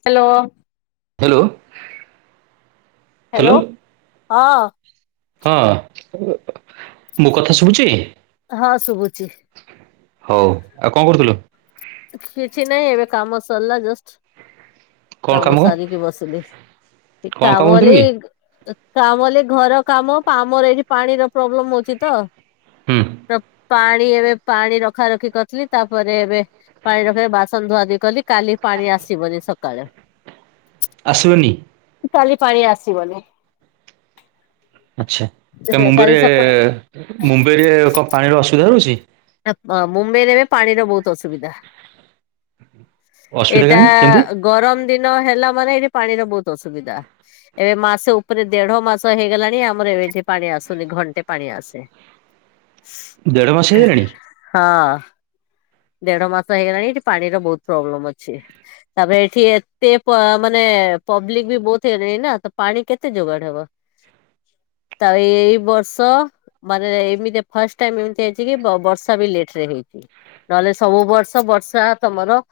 Hello. Hello. Hello ହଁ। ହଁ, [inaudible] ମୋ କଥା ଶୁଭୁଛି? ହଁ ଶୁଭୁଛି। ହଉ, ଆଉ କଣ କରୁଥିଲ? କିଛି ନାଇଁ ଏବେ କାମ ସରଲା ଜଷ୍ଟ। କାମ ସାରକି ବସିଲି। ଏ କଣ କାମ କରୁଥିଲୁ ବୋଲି କି କାମଲେ ଘର କାମ ଆମର ଏଇଠି ପାଣିର ପ୍ରୋବ୍ଲେମ ଅଉଛି ତ। ହୁଁ। ପାଣି ଏବେ ପାଣି ରଖା ରଖି କରିଥିଲି ତାପରେ ଏବେ ପାଣି ରଖେଇ ବାସନ ଧୁଆ ଧୁଇ କଲି କାଲି ପାଣି ଆସିବନି ସକାଳେ। ଆସିବନି। କାଲି ପାଣି ଆସିବନି। ଆଚ୍ଛା କାଇଁ କାଲି ମୁମ୍ବାଇରେ ସକାଳ ମୁମ୍ବାଇରେ କଣ ପାଣିର ଅସୁବିଧା ରହୁଛି। ମୁମ୍ବାଇରେ ଏବେ ପାଣିର ବହୁତ ଅସୁବିଧା। ଅସୁବିଧା ଏଇଟା କାହିଁ କେମିତି ଗରମ ଦିନ ହେଲା ମାନେ ଏଇଠି ପାଣିର ବହୁତ ଅସୁବିଧା। ଏବେ ମାସ ଉପରେ ଦେଢ ମାସ ହେଇଗଲାଣି ଆମର ଏମଠି ପାଣି ଆସୁନି ଘଣ୍ଟେ ପାଣି ଆସେ। ଦେଢ଼ ମାସ ହେଇଗଲାଣି ହଁ। ଦେଢ ମାସ ହେଇଗଲାଣି ଏଠି ପାଣିର ବହୁତ ପ୍ରୋବ୍ଲେମ ଅଛି। ତାପରେ ଏଠି ଏତେ ପ ମାନେ ପବ୍ଲିକ ବି ବହୁତ ହେଇଲେଣି ନା ତ ପାଣି କେତେ ଯୋଗାଡ ହବ। ତ ଏଇ ବର୍ଷ ମାନେ ଏମିତି ଫାଷ୍ଟ ଟାଇମ ଏମିତି ହେଇଛି କି ବର୍ଷା ବି ଲେଟ ରେ ହେଇଛି। ନହେଲେ ସବୁ ବର୍ଷ ବର୍ଷା ତମର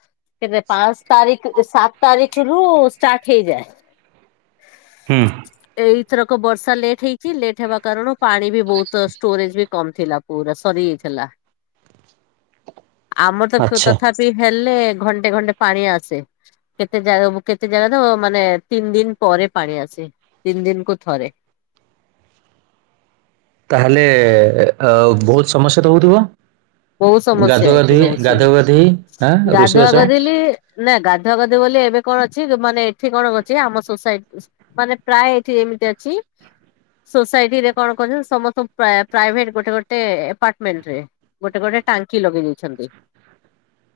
କେବେ ପାଞ୍ଚ ତାରିଖ ସାତ ତାରିଖରୁୁ ଷ୍ଟାର୍ଟ ହେଇଯାଏ। ହୁଁ। ଏଇଥରକ ବର୍ଷା ଲେଟ ହେଇଛି ଲେଟ୍ ହେବା କାରଣରୁ ପାଣି ବି ବହୁତ ଷ୍ଟୋରେଜ ବି କମ ଥିଲା। ପୁରା ସରିଆଇଥିଲା। ଆମର ତ ଆଚ୍ଛା ତଥାପି ହେଲେ ଘଣ୍ଟେ ଘଣ୍ଟେ ପାଣି ଆସେ। କେତେ ଜା କେତେ ଜାଗା ତ ମାନେ ତିନି ଦିନ ପରେ ପାଣି ଆସେ ତିନି ଦିନ କୁ ଥରେ। ତାହେଲେ ଆଉ ବହୁତ ସମସ୍ୟା ହେଉଥିବ। ବହୁତ ସମସ୍ୟା ଗାଧୁ ଏଠି ଗାଧୋଇ ରହୁଛି। ଗାଧୋଇ ଗାଧୋଇଁ ଆଁ ଗାଧୁଆ ରୋଷେଇବାସ। ଗାଧେଇଲି ନା ଗାଧୁଆ ଗାଧୁ ବୋଲି ଏବେ କଣ ଅଛି ମାନେ ଏଠି କଣ ଅଛି ଆମ ସୋସାଇଟି ମାନେ ପ୍ରାୟ ଏଠି ଏମିତି ଅଛି। ସୋସାଇଟି ରେ କଣ କରୁଛନ୍ତି ସମସ୍ତଙ୍କ ପ୍ରାଇ ପ୍ରାଇଭେଟ ଗୋଟେ ଗୋଟେ ଆପାର୍ଟମେଣ୍ଟ ରେ ଗୋଟେ ଗୋଟେ ଟାଙ୍କି ଲଗେଇ ଦେଇେଛନ୍ତି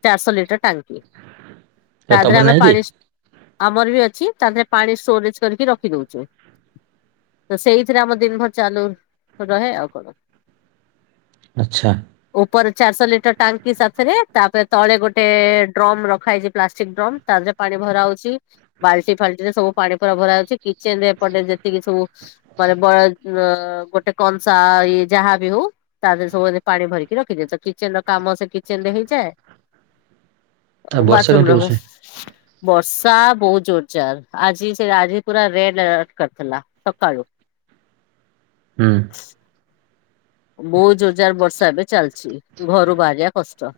ଚାରିଶହ ଲିଟର ଟାଙ୍କି। ତା ଥିରେ ତମର ଆମେ ନାହିଁ କି ପାଣି ଆମର ବି ଅଛି ତାହା ଥିରେ ପାଣି ଷ୍ଟୋରେଜ କରିକି ରଖି ଦଉଛୁ। ତ ସେଇଥିରେ ଆମ ଦିନ ଭର ଚାଲୁ ରହେ ଆଉ କଣ। ଆଛା। ଉପର ଚାରିଶହ ଲିଟର ଟାଙ୍କି ସାଥିରେ ତାପରେ ତଳେ ଗୋଟେ ଡ୍ରମ ରଖାହେଇଛି ପ୍ଲାଷ୍ଟିକ ଡ୍ରମ ତାଥିରେ ପାଣି ଭରା ହଉଛି ବାଲ୍ଟି ଫାଲ୍ଟି ରେ ସବୁ ପାଣି ପରା ଭରା ହଉଛି କିଚେନ ରେ ଏପଟେ ଯେତିକି ସବୁ ମାନେ ବ ଗୋଟେ କଂସା ଇ ଯାହା ଵି ହଉ ତା ଦେହରେ ସବୁ ପାଣି ଭରିକି ରଖିଦିଏ ତ କିଚେନ ର କାମ ସେ କିଚେନ ରେ ହେଇଯାଏ ଆଉ ବର୍ଷା ବାଥରୁମ କେମିତି ର ହଉଛି ବ୍ରସ ବର୍ଷା ବହୁତ ଜୋର ଜାର ଆଜି ସେ ଆଜି ପୁରା ରେଡ ଆଲର୍ଟ କରିଥିଲା। ସକାଳୁ। ହୁଁ। ବହୁତ ଜୋରଜାର ବର୍ଷା ଏବେ ଚାଲିଛି ଘରୁ ବାହାରିବା କଷ୍ଟ।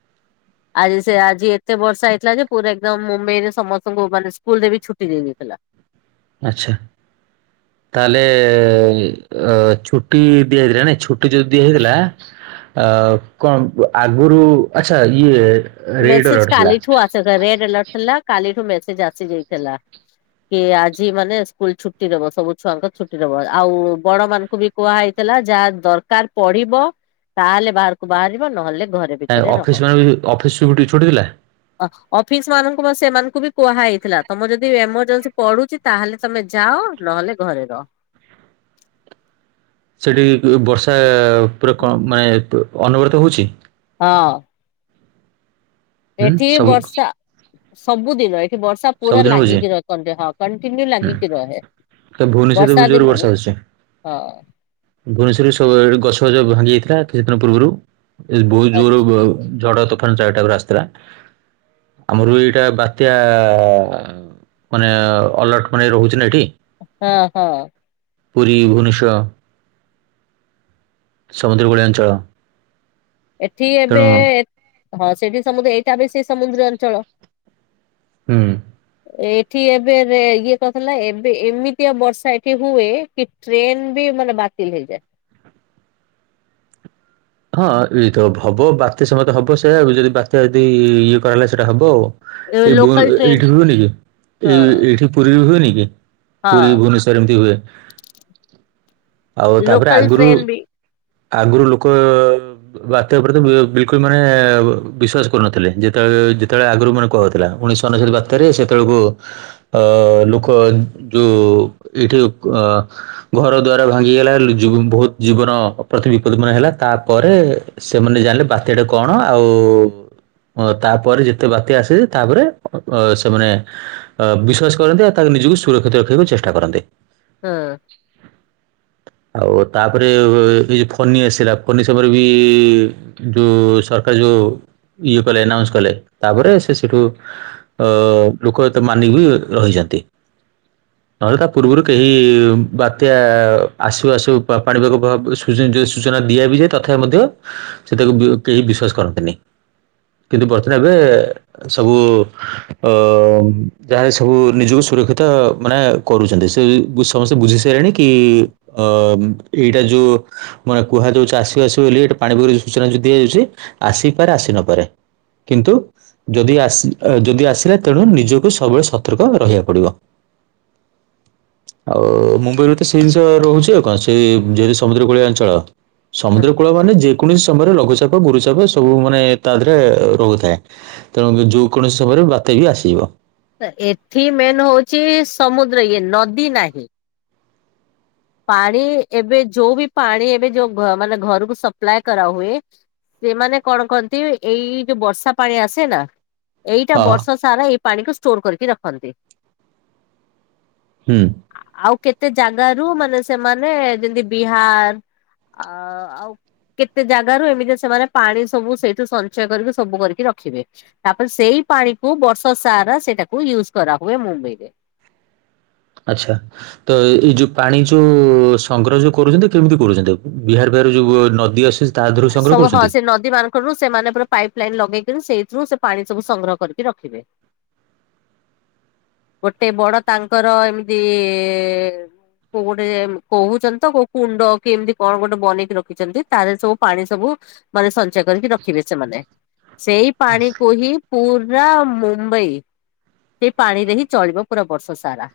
[inaudible] ଆଜି ସେ ଆଜି ଏତେ ବର୍ଷା ହେଇଥିଲା ଯେ ପୁର ଏକଦମ ମୁମ୍ବାଇ ରେ ସମସ୍ତଙ୍କୁ ମାନେ ସ୍କୁଲ ରେ ବି ଛୁଟି ଦିଆଯାଇଥିଲା। ଆଛା ତାହେଲେ ଛୁଟି ଦିଆଯାଏନାଇଁ ଛୁ ଛୁଟି ଯଦିି ହେଇଥିଲା ଅ କଣ ଆଗରୁ ଆଚ୍ଛା ଇଏ ରେଡ ମେସେଜ ଆଲର୍ଟ ଥିଲା କାଲିଠୁ ଆସ ରେଡ୍ ଆଲର୍ଟ ଥିଲା କାଲିଠୁ ମେସେଜ ଆସିଯାଇଥିଲା। କି ଆଜି ମାନେ ସ୍କୁଲ ଛୁଟି ଦବ ସବୁ ଛୁଆଙ୍କ ଛୁଟି ଦବ ଆଉ ବଡ ମାନଙ୍କୁ ବି କୁହାହେଇଥିଲା ଯାହା ଦରକାର ପଡିବ ତାହେଲେ ବାହାରକୁ ବାହାରିବ ନହେଲେ ଘରେ ଆ ଭିତରେ ରହ। ଅଫିସ ମାନେ ବି ଅଫିସ୍ ବି ଛୁଟି ଥିଲା। ଅ ଅଫିସ ମାନଙ୍କୁ ମ ସେମାନଙ୍କୁ ବି କୁହା ହେଇଥିଲା ତମର ଯଦି ଏମରଜେନ୍ସି ପଡୁଛି ତାହେଲେ ତମେ ଯାଅ ନହେଲେ ଘରେ ରହ। ସେଠି ବର୍ଷା ପୁରା କଣ ମାନେ ଅନବରତ ହଉଛି। ହଁ। ହୁଁ ଏଠି ସବୁ ବର୍ଷା ସବୁଦିନ ବର୍ଷା ପୁରା ସବୁଦିନ ହଉଛି ଲାଗିକି ରହେ କେ ହଁ କଣ୍ଟିନ୍ୟୁ ହୁଁ ଲାଗିକି ରହେ ତ ଭୁବନେଶ୍ୱରରେ ବି ବର୍ଷା ଜୋର ଦିନରେ ହଁ ଭୂବନେଶ୍ୱରରୁ ସବୁ ଗଛ ଫଛ ଭାଙ୍ଗି ଯାଇଥିଲା କିଛି ଦିନ ପୂର୍ବରୁ ବହୁ ଜୋର ଆଚ୍ଛା ଝଡ ଚାରିଟାକୁ ଆସିଥିଲା ଆମର ଵି ଏଇଟା ବାତ୍ୟା ହ ମାନେ ଅଲର୍ଟ ମାନେ ରହୁଛି ନା ଏଠି ହଁ ହଁ। ପୁରୀ ଭୁବନେଶ୍ୱର ସମୁଦ୍ରକୂଳିଆ ଅଞ୍ଚଳ ଏଠି ଏବେ ତେଣୁ ହୁଁ ହଁ ସେଠି ସମୁଦ୍ର ଏଇଟା ଏବେ ସେଇ ସମୁଦ୍ର ଅଞ୍ଚଳ। ହୁଁ। ଏଠି ଏବେ ଏବେ ଇଏ କରିଦେଲା ଏବେ ଏମିତିଆ ବର୍ଷା ଏଠି ହୁଏ କି ଟ୍ରେନବି ମାନେ ବାତିଲ ହେଇଯାଏ। ହଁ ହେଇଥବ ହବ ବାତ୍ୟା ସମତେ ହବ ସେଆ ଯଦି ବାତ୍ୟା ଯଦି ଇଏ କରା ହେଲା ସେଇଟା ହବ। ଏ ବୁ ଅ ଲୋକାଲ ଟ୍ରେନ ଏଇଠି ହୁଏନକି ଏଇ ହଁ ଏଇଠି ପୁରୀରେ ହୁଏନିକି? ପୁରୀ ହଁ ଭୁବନେଶ୍ଵର ଏମିତି ହୁଏ ଆଉ ତାପରେ ଲୋକାଲ ଆଗରୁ ଟ୍ରେନ ବି ଆଗରୁ ଲୋକ ବାତ୍ୟା ପ୍ରତି ବିଲକୁଲ ମାନେ ବିଶ୍ୱାସ କରୁନଥିଲେ ଯେତେବେଳେ ଯେତେବେଳେ ଆଗରୁ ମାନେ କୁହାହଉଥିଲା ଉଣେଇଶ ଅନେଶ୍ୱତ ବାତ୍ୟାରେ ସେତେବେଳକୁ ଅ ଲୋକ ଯୋଉ ଏଇଠି ଅ ଘର ଦ୍ୱାର ଭାଙ୍ଗିଗଲା ବହୁତୁ ଜୀବନ ପ୍ରତି ବିପଦ ମନ ହେଲା। ତାପରେ ସେମାନେ ଜାଣିଲେ ବାତ୍ୟାଟା କଣ ଆଉ ଅ ତାପରେ ଯେତେ ବାତ୍ୟା ଆସେ ତାପରେ ସେମାନେ ଅ ବିଶ୍ଵାସ କରନ୍ତି ଆଉ ତାକୁ ନିଜକୁ ସୁରକ୍ଷିତ ରଖିବାକୁ ଚେଷ୍ଟା କରନ୍ତି। ହୁଁ। ଆଉ ତାପରେ ଏଇ ଯୋଉ ଫନି ଆସିଲା। ଫନି ସମୟରେ ବି ସେଠୁ ସରକାର ଯୋଉ ଇଏ କଲେ ଆନାଉନ୍ସ କଲେ ତାପରେ ସେ ସେଠୁ ଅ ଲୋକ ଏତେ ମାନିକି ବି ରହିଛନ୍ତି। ନହେଲେ ତା ପୂର୍ବରୁ କେହି ବାତ୍ୟା ଆସୁ ଆସୁ ପାଣିପାଗ ଯି ସୂଚନା ଦିଆବିଯାଏ ତଥାପି ମଧ୍ୟ ସେ ତାକୁ କେହି ବିଶ୍ଵାସ କରନ୍ତିନି। କିନ୍ତୁ ବଧେ ଏବେ ସବୁ ଅ ଯାଏ ସବୁ ନିଜକୁ ସୁରକ୍ଷିତ ମାନେ କରୁଛନ୍ତି ସେ ସମସ୍ତେ ବୁଝି ସାରିଲଣି କି ଏଇଟା ଯୋଉ ମାନେ କୁହାଯାଉଛି ଆସିବ ଆସିବ ବୋଲି ପାଣିପାଗର ଯୋଉ ସୂଚନା ଦିଆଯାଉଛି ଆସିପାରେ ଆସି ନପାରେ। କିନ୍ତୁ ଯଦି ଆସି ଯଦି ଆସିଲା ତେଣୁ ନିଜକୁ ସବୁବେଳେ ସତର୍କ ରହିବାକୁ ପଡିବ। [inaudible] [unintelligible] ଆଉ ମୁମ୍ବାଇରୁ ତ ସେଇ ଜିନିଷ ରହୁଛି ଆଉ କଣ ସେ ଯେହେତୁ ସମୁଦ୍ର କୂଳିଆ ଅଞ୍ଚଳ। ସମୁଦ୍ର କୂଳ ମାନେ ଯେକୌଣସି ସମୟରେ ଲଘୁଚାପ ଗୁରୁଚାପ ସବୁ ମାନେ ତା ଦେହରେ ରହୁଥାଏ। ତେଣୁ ଯୋଉ କୌଣସି ସମୟରେ ବାତ୍ୟା ବି ଆସିଯିବ? ଏଠି ମେନ୍ ହଉଛି ସମୁଦ୍ର ଇଏ ନଦୀ ନାହିଁ। ପାଣି ଏବେ ଯୋଉ ବି ପାଣି ଏବେ ଯୋଉ ଘରକୁ ମାନେ ଘରକୁ ସପ୍ଲାଏ କରାହୁଏ। ସେମାନେ କଣ କରନ୍ତି ଏଇ ଯୋଉ ବର୍ଷା ପାଣି ଆସେ ନା ଏଇଟା ହଁ ବର୍ଷ ସାରା ଏଇ ପାଣିକୁ ଷ୍ଟୋର କରିକି ରଖନ୍ତି। ହୁଁ। ଆ‌ ଆଉ କେତେ ଜାଗା ରୁ ମାନେ ସେମାନେ ଯେମତି ବିହାର ଆ ଆଉ କେତେ ଜାଗାରୁ ଏମିତି ସେମାନେ ପାଣି ସବୁ ସେଇଠୁ ସଞ୍ଚୟ କରିକି ସବୁ କରିକି ରଖିବେ। ତାପରେ ସେଇ ପାଣିକୁ ବର୍ଷ ସାରା ସେଟାକୁ ୟୁଜ କରା ହୁଏ ମୁମ୍ବେଇ ରେ। ଆଛା। ତ ଏଇ ଯଉ ପାଣି ଯଉ ସଂଗ୍ରହ ଯଉ କରୁଛନ୍ତି କେମିତି କରୁଛନ୍ତି ଆକୁ ବିହାର ଫିହାର ଯଉ ନଦୀ ଆସୁ ତା ଦେହରୁ ସଂଗ୍ରହ ସବୁ ହଁ କରୁଛନ୍ତି। ସେ [unintelligible] ସେମାନେ ପୁରା ପାଇପ୍ ଲାଇନ ଲଗେଇକରି ସେଇଥିରୁ ସେ ପାଣି ସବୁ ସଂଗ୍ରହ କରିକି ରଖିବେ। [inaudible] ଗୋଟେ ବଡ ତାଙ୍କର ଏମିତି ଇ କୋଉ ଗୋଟେ କହୁଛନ୍ତି ତ କୋଉ କୁଣ୍ଡ କି ଏମିତି କଣ ଗୋଟେ ବନେଇକି ରଖିଛନ୍ତି ତାରେ ସବୁ ପାଣି ସବୁ ମାନେ ସଞ୍ଚୟ କରିକି ରଖିବେ ସେମାନେ ସେଇ ପାଣି କୁ ହିଁ ପୂରା ମୁମ୍ବଇ ସେଇ ପାଣିରେ ହିଁ ଚଳିବ ପୁରା ବର୍ଷ ସାରା।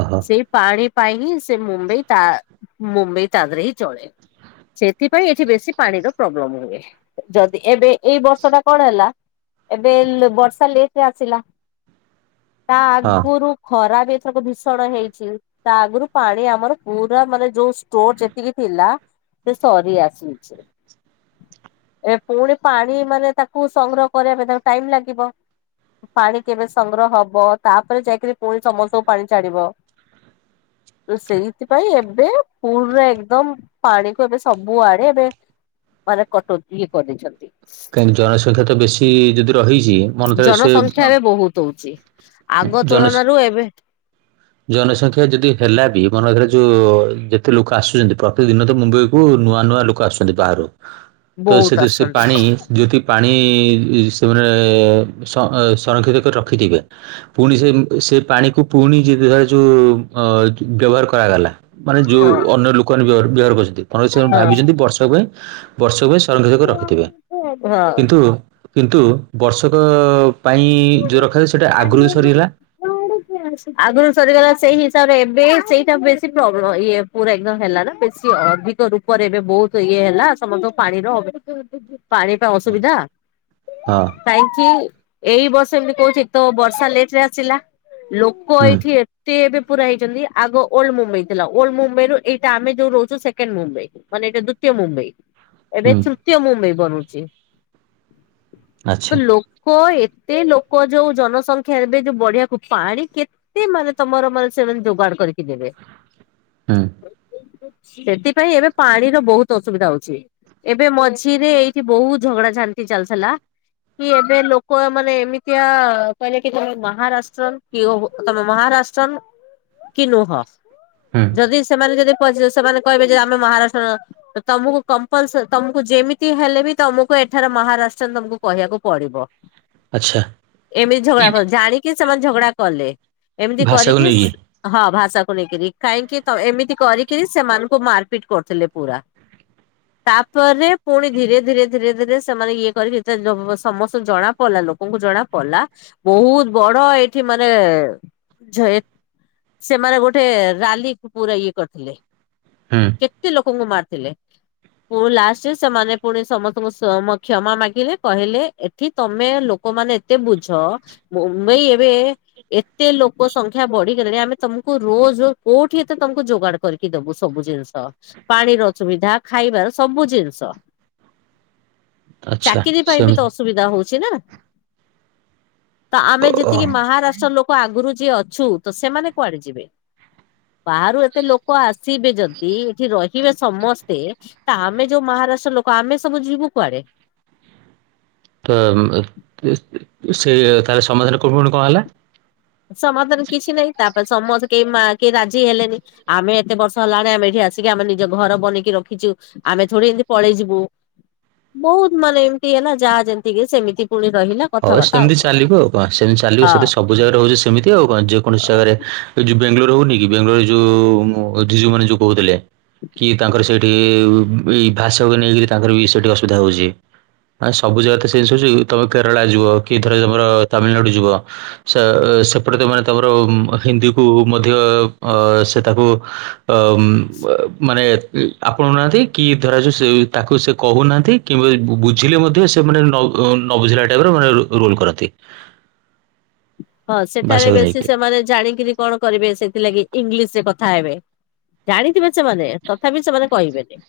ଓ ହ। ସେଇ ପାଣି ପାଇଁ ହିଁ ସେ ମୁମ୍ବାଇ ତା ମୁମ୍ବାଇ ତା ଦେହରେ ହିଁ ଚଳେ। ସେଥିପାଇଁ ଏଠି ବେଶୀ ପାଣିର ପ୍ରୋବ୍ଲେମ ହୁଏ ଯଦି ଏବେ ଏଇ ବର୍ଷ ଟା କଣ ହେଲା ଏବେ ବର୍ଷା ଲେଟରେ ଆସିଲା ତା ହଁ ଆଗୁରୁ ଖରା ବି ଏଥରକ ଭୀଷଣ ହେଇଛି। ତା ଆଗରୁ ପାଣି ଆମର ପୁରା ମାନେ ଯୋଉ ଷ୍ଟୋର ଯେତିକି ଥିଲା ସେ ସରି ଆସୁଛି। ଏ ପୁଣି ପାଣି ମାନେ ତାକୁ ସଂଗ୍ରହ କରିବା ପାଇଁ ତାକୁ ଟାଇମ ଲାଗିବ। ପାଣି କେବେ ସଂଗ୍ରହ ହବ ତାପରେ ଯାଇକିରି ପୁଣି ସମସ୍ତଙ୍କୁ ପାଣି ଛାଡିବ। ତ ସେଇଥିପାଇଁ ଏବେ ପୁରେରେ ଏକଦମ ପାଣିକୁ ଏବେ ସବୁଆଡେ ଏବେ ମାନେ କଟ ଇଏ କରିଦେଇଛନ୍ତି। କାହିଁକି ଜନସଂଖ୍ୟା ତ ବେଶୀ ଯଦି ରହିଛି ମନେକର ସେ ଜନସଂଖ୍ୟା ଏବେ ବହୁତ ହଉଛି ଆଗ ତୁଳନାରୁ ଏବେ ହ। ଜନସଂଖ୍ୟା ଯଦି ହେଲା ବି ମନ ରଖୀ ଆର ଯଉ ଯେତେ ଲୁକ ଆସୁଛନ୍ତି ପ୍ରତିଦିନ ତ ମୁମ୍ବଇ କୁ ନୂଆ ନୂଆ ଲୁକ ଆସୁଛନ୍ତି ବାହାରୁ ତ ବହୁତ ସେଥି ସେ ଆସନ୍ତି ପାଣି ଯେଉଥି ପାଣି ସେମାନେ ସଂର ସଂରକ୍ଷିତ କରି ରଖିଥିବେ। ପୁଣି ସେ ସେ ପାଣିକୁ ପୁଣି ଯ ଯୋଉ ଅ ବ୍ୟବହାର କରାଗଲା। ମାନେ ଯଉ ହଁ ଅନ୍ୟ ଲୁକମାନେ ବ୍ୟବହା ବ୍ୟବହାର କରିସିତି ମାନେ ସେମାନେ ହଁ। ଭାବିଛନ୍ତି ବର୍ଷକ ପାଇଁ। ବର୍ଷକ ପାଇଁ ସଂରକ୍ଷିତ କରି ରଖିଥିବେ ହଁ। କିନ୍ତୁ କିନ୍ତୁ ବର୍ଷକ ପାଇଁ ଜୋଉ ରଖାଯାଏ ସେଟା ଆଗରୁ ସରିଗଲା [inaudible] ଆଗରୁ ସରିଗଲା ସେଇ ହିସାବରେ ଏବେ ସେଇଟା ବେଶୀ ପ୍ରୋବ୍ଲେମ ଇଏ ପୁରା ଏକଦମ ହେଲା ନା ସିଏ ଅଧିକ ରୂପରେ ଏବେ ବହୁତ ଇଏ ହେଲା ସମସ୍ତଙ୍କ ପାଣିର ଅ ପାଣି ତ ହଁ ଅସୁବିଧା ହଁ କାହିଁକି? ଏଇ ବର୍ଷ ଏମିତି କହୁଚି ତ ବର୍ଷା ଲେଟରେ ଆସିଲା ଲୋକ ହୁଁ ଏଇଠି ଏତେ ଏବେ ପୁରା ହେଇଛନ୍ତି ଆଗ ଓଲ୍ଡ ମୁମ୍ବାଇ ଥିଲା ଓଲଡ ମୁମ୍ବାଇରୁ ଏଇଟା ଆମେ ଯୋଉ ରହୁଛୁ ସେକେଣ୍ଡ ମୁମ୍ବାଇ। ମାନେ ଏଟା ଦ୍ଵିତୀୟ ମୁମ୍ବାଇ। ଏବେ ହୁଁ ତୃତୀୟ ମୁମ୍ବାଇ ବନଉଛି ଆଚ୍ଛା ତ ଲୋକ ଏ ଏତେ ଲୋକ ଯୋଉ ଜନସଂଖ୍ୟା ଏବେ ଯୋଉ ବଢିଆକୁ ପାଣି କେ ତେ ମାନେ ତମର ମାନେ ସେମାନେ ଯୋଗାଡ଼ କରିକି ଦେବେ। ହୁଁ ସେଥିପାଇଁ ଏବେ ପାଣିର ବହୁତ ଅସୁବିଧା ହଉଛି। ଏବେ ମଝିରେ ଏଇଠି ବହୁତ ଝଗଡା ଝାଣ୍ଟି ଚାଲିଥିଲା କି ଏବେ ଲୋକ ମାନେ ଏମିତିଆ କହିଲେ କି ତମେ ମହାରାଷ୍ଟ୍ରନ୍ କି ଓହୋ ତମେ ମହାରାଷ୍ଟ୍ରନ୍ କି ନୁହଁ ହୁଁ। ଯଦି ସେମାନେ ଯଦି ପଚା ସେମାନେ କହିବେ ଯେ ଆମେ ମହାରାଷ୍ଟ୍ରର ତ ତମକୁ କମ୍ପଲସ ତମକୁ ଯେମିତି ହେଲେ ବି ତମକୁ ଏଠାରେ ମହାରାଷ୍ଟ୍ରନ୍ ତମକୁ କହିବାକୁ ପଡିବ। ଆଚ୍ଛା। ଏମିତି ଝଗଡା କ ଜାଣିକି ସେମାନେ ଝଗଡା କଲେ ଏମିତି ଭାଷାକୁ କରିକି ନେଇକି? ସ୍ ହଁ ଭାଷାକୁ ନେଇକିରି କାହିଁକି ତ ଏମିତି କରିକିରି ସେମାନଙ୍କୁ ମାରପିଟ କରୁଥିଲେ ପୁରା। ତାପରେ ପୁଣି ଧୀରେ ଧୀରେ ଧୀରେ ଧୀରେ ସେମାନେ ଇଏ କରିକି ଯେତଳେ ଲୋ ସମସ୍ତେ ଜଣା ପଡିଲା ଲୋ ଲୋକଙ୍କୁ ଜଣା ପଡିଲା ବୋହୁତ ବଡ ଏଇଠି ମାନେ ଜଏ ସେମାନେ ଗୋଟେ ରାଲିକୁ ପୁରା ଇଏ କରିଥିଲେ। ହୁଁ। କେତେ ଲୋକଙ୍କୁ ମାରଥିଲେ। ପୁଣି ଲାଷ୍ଟରେ ସେମାନେ ପୁଣି ସମସ୍ତଙ୍କୁ ସମ୍ କ୍ଷମା ମାଗିଲେ କହିଲେ ଏଠି ତମେ ଲୋ ଲୋକମାନେ ଏତେ ବୁଝ ମୁମ୍ବାଇ ଏବେ ଏତେ ଲୋକ ସଂଖ୍ୟା ବଢିଗଲେଣି ଆମେ ତମକୁ ରୋଜ ରୋ କୋଉଠି ଏତେ ତମକୁ ଯୋଗାଡ କରିକି ଦୋବୁ ସବୁ ଜିନଷ ପାଣିର ଅସୁୁବିଧା ଖାଇବାର ସବୁ ଜିନଷ। ଆଚ୍ଛା ଚାକିରି ପାଇଁ ବି ତ ସେମିତି ଅସୁବିଧା ହୋଉଛି ନା। ତ ଆମେ ଅ ଯେତିକି ମହାରାଷ୍ଟ୍ର ଲୋକ ଆଗରୁ ଯିଏ ଅଛୁ ତ ସେମାନେ କୁଆଡେ ଯିବେ? ବାହାରୁ ଏତେ ଲୋକ ଆସିବେ ଯଦି ଏଠି ରହିବେ ସମସ୍ତେ ତା ଆମେ ଯୋଉ ମହାରାଷ୍ଟ୍ର ଲୋକ ଆମେ ସବୁ ଯିବୁ କୁଆଡେ? ତ ଉମ୍ ଏ ସେ ତାର ସମାଧାନ କଣ ପୁଣି କଣ ହେଲା? ସମାଧାନ କିଛି ନାଇଁ ତାପରେ ସମସ୍ତେ କେହି ମା କେହି ରାଜି ହେଲେନି। ଆମେ ଏତେ ବର୍ଷ ହେଲାଣି ଆମେ ଏଇଠି ଆସିକି ଆମେ ନିଜ ଘର ବନେଇକି ରଖିଚୁ ଆମେ ଥୋଡି ଏମତି ପଳେଇ ଯିବୁ। ବୋହୁତ ମାନେ ଏମତି ହେଲା ଯାହା ଯେମତି କି ସେମିତି ପୁଣି ରହିଲା। ହୋଉ କଥାବାର୍ତ୍ତା ଆଉ ସେମତି କଣ। ଚାଲିବ ଆଉ କଣ ସେମତି ଚାଲିବ ସେତ ହଁ ସବୁ ଜାଗାରେ ହୋଉଚି ସେମିତି ଆଉ କଣ ଯେକୌଣସି ଜାଗାରେ ଏଇ ଯୋଉ ବାଙ୍ଗାଲୋର ହୋଉନି କି ବାଙ୍ଗଲୋରରେ ଯୋଉ ଉଁମ୍ ଯେ ସେମାନେ ଯୋଉ କୋହୁଥିଲେ କି ତାଙ୍କର ସେ ଏ ଏଇ ଭାଷକୁ ନେଇକିରି ତାଙ୍କର ବି ସେଠି ଅସୁବିଧା ହୋଉଚି। ନାଇ ସବୁ ଜାଗାରେ ତ ସେଇ ଜିନଷ ହୋଉଚି ତମେ କେରଳା ଯିବ କି ଧର ତମର ତାମିଲନାଡୁ ଯିବ ସେ ସେପଟେ ତାମାନେ ତମର ହିନ୍ଦୀକୁ ମଧ୍ୟ ଅ ସ୍ ଏ ତାକୁ ତ ଉମ୍ ବ ମାନେ ଏ ଆପଣୋଉ ନାହାନ୍ତି କି ଧରାଯାଉ ସେ ତାକୁ ସେ କୋହୁନାହାନ୍ତି କିମ୍ବା ବୁ-ବୁଝିଲେ ମଧ୍ୟ ସେମାନେ ନ ଅ ନବୁଝିଲା ଟାଇପର ମାନେ ରୋ-ରୋଲ କରନ୍ତି। ହଁ ସେଠାରେ ଭାଷାକୁ ବେଶୀ ନେଇକି ସେମାନେ ଜାଣିକିରି କଣ କରିବେ ସେଇଥିଲାଗି ଇଂଲିଶରେ କଥା ହେବେ। ଜାଣିଥିବେ ସେମାନେ ତଥାପି ସେମାନେ କହିବେନି।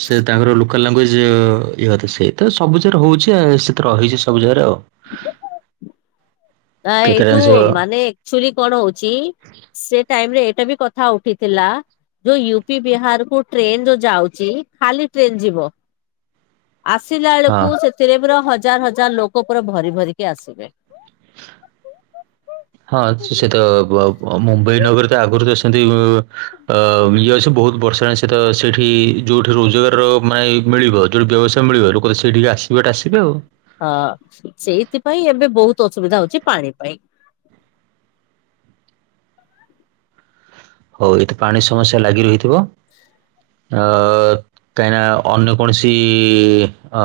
ସେ ତାଙ୍କର ଲୋକାଲ ଲାଙ୍ଗୁଏଜ ଇଏ ହବାଥା ସେଇ ତ ସବୁ ଜାଗାରେ ହୋଉଚି ଆ ସେ ତ ରହିଚି ସବୁ ଜାଗାରେ ଆଉ। ନା କେତେଟା ଏଇଠୁ ଜିନିଷ ମାନେ ଏକଚୋଲି କଣ ହୋଉଚି ସେ ଟାଇମରେ ଏଇଟା ବି କଥା ଉଠିଥିଲା ଯୋଉ ୟୁ ପି ବିହାରକୁ ଟ୍ରେନ ଯୋଉ ଯାଉଚି ଖାଲି ଟ୍ରେନ ଯିବ ଆସିଲା ହଁ ବେଳକୁ ସେଥିରେ ପୁରା ହଜାର ହଜାର ଲୋକ ପୁରା ଭରି ଭରିକି ଆସିବେ। ହଁ ସେ ତ ବ ଅ ମୁମ୍ବାଇ ନଗର ତ ଆଗରୁ ଯାଇ ସେ ସେମତି ଅ ଇଏ ଅଛି ବୋହୁତ ବର୍ଷ ହେଲଣି ସେତ ସେଇଠି ଯୋଉଠି ରୋଜଗାରର ମାନେ ମିଳିବ ଯୋଉଠି ବ୍ୟବସାୟ ମିଳିବ ଲୋକ ତ ସେଇଠିକି ଆସିବାଟା ଆସିବେ ଆଉ। ହଁ ସେଇଥିପାଇଁ ଏବେ ବୋହୁତ ଅସୁବିଧା ହୋଉଛି ପାଣି ପାଇଁ। ହୋଉ ଏଇଠି ପାଣି ସମସ୍ୟା ଲାଗି ରହିଥିବ ଅ କାହିଁକି ନା ଅନ୍ୟ କୌଣସି ଅ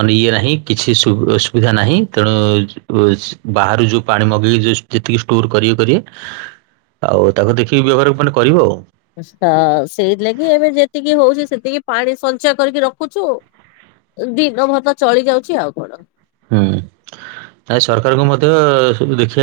ମାନେ ଇଏ ନାହିଁ କିଛି ସୁବୁ ଅ ସୁବିଧା ନାହିଁ ତେଣୁ ଉ ସ୍ ବାହାରୁ ଯୋଉ ପାଣି ମଗେଇକି ଯଦି ଯେତିକି ଷ୍ଟୋର କରିବେ କରିବେ ଆଉ ତାକୁ ଦେଖିକି ବ୍ୟବହାରକୁ ମାନେ କରିବ ଆଉ। ସେଇଥିଲାଗି ଏବେ ଯେତିକି ହଉଛି ସେତିକି ପାଣି ସଞ୍ଚୟ କରିକି ରଖୁଛୁ ଦିନ ଭରି ତ ଚଳି ଯାଉଛି ଆଉ କଣ? ହୁଁ। ନାଇଁ ସରକାରଙ୍କୁ ମଧ୍ୟ ସବୁ ଦେଖିବା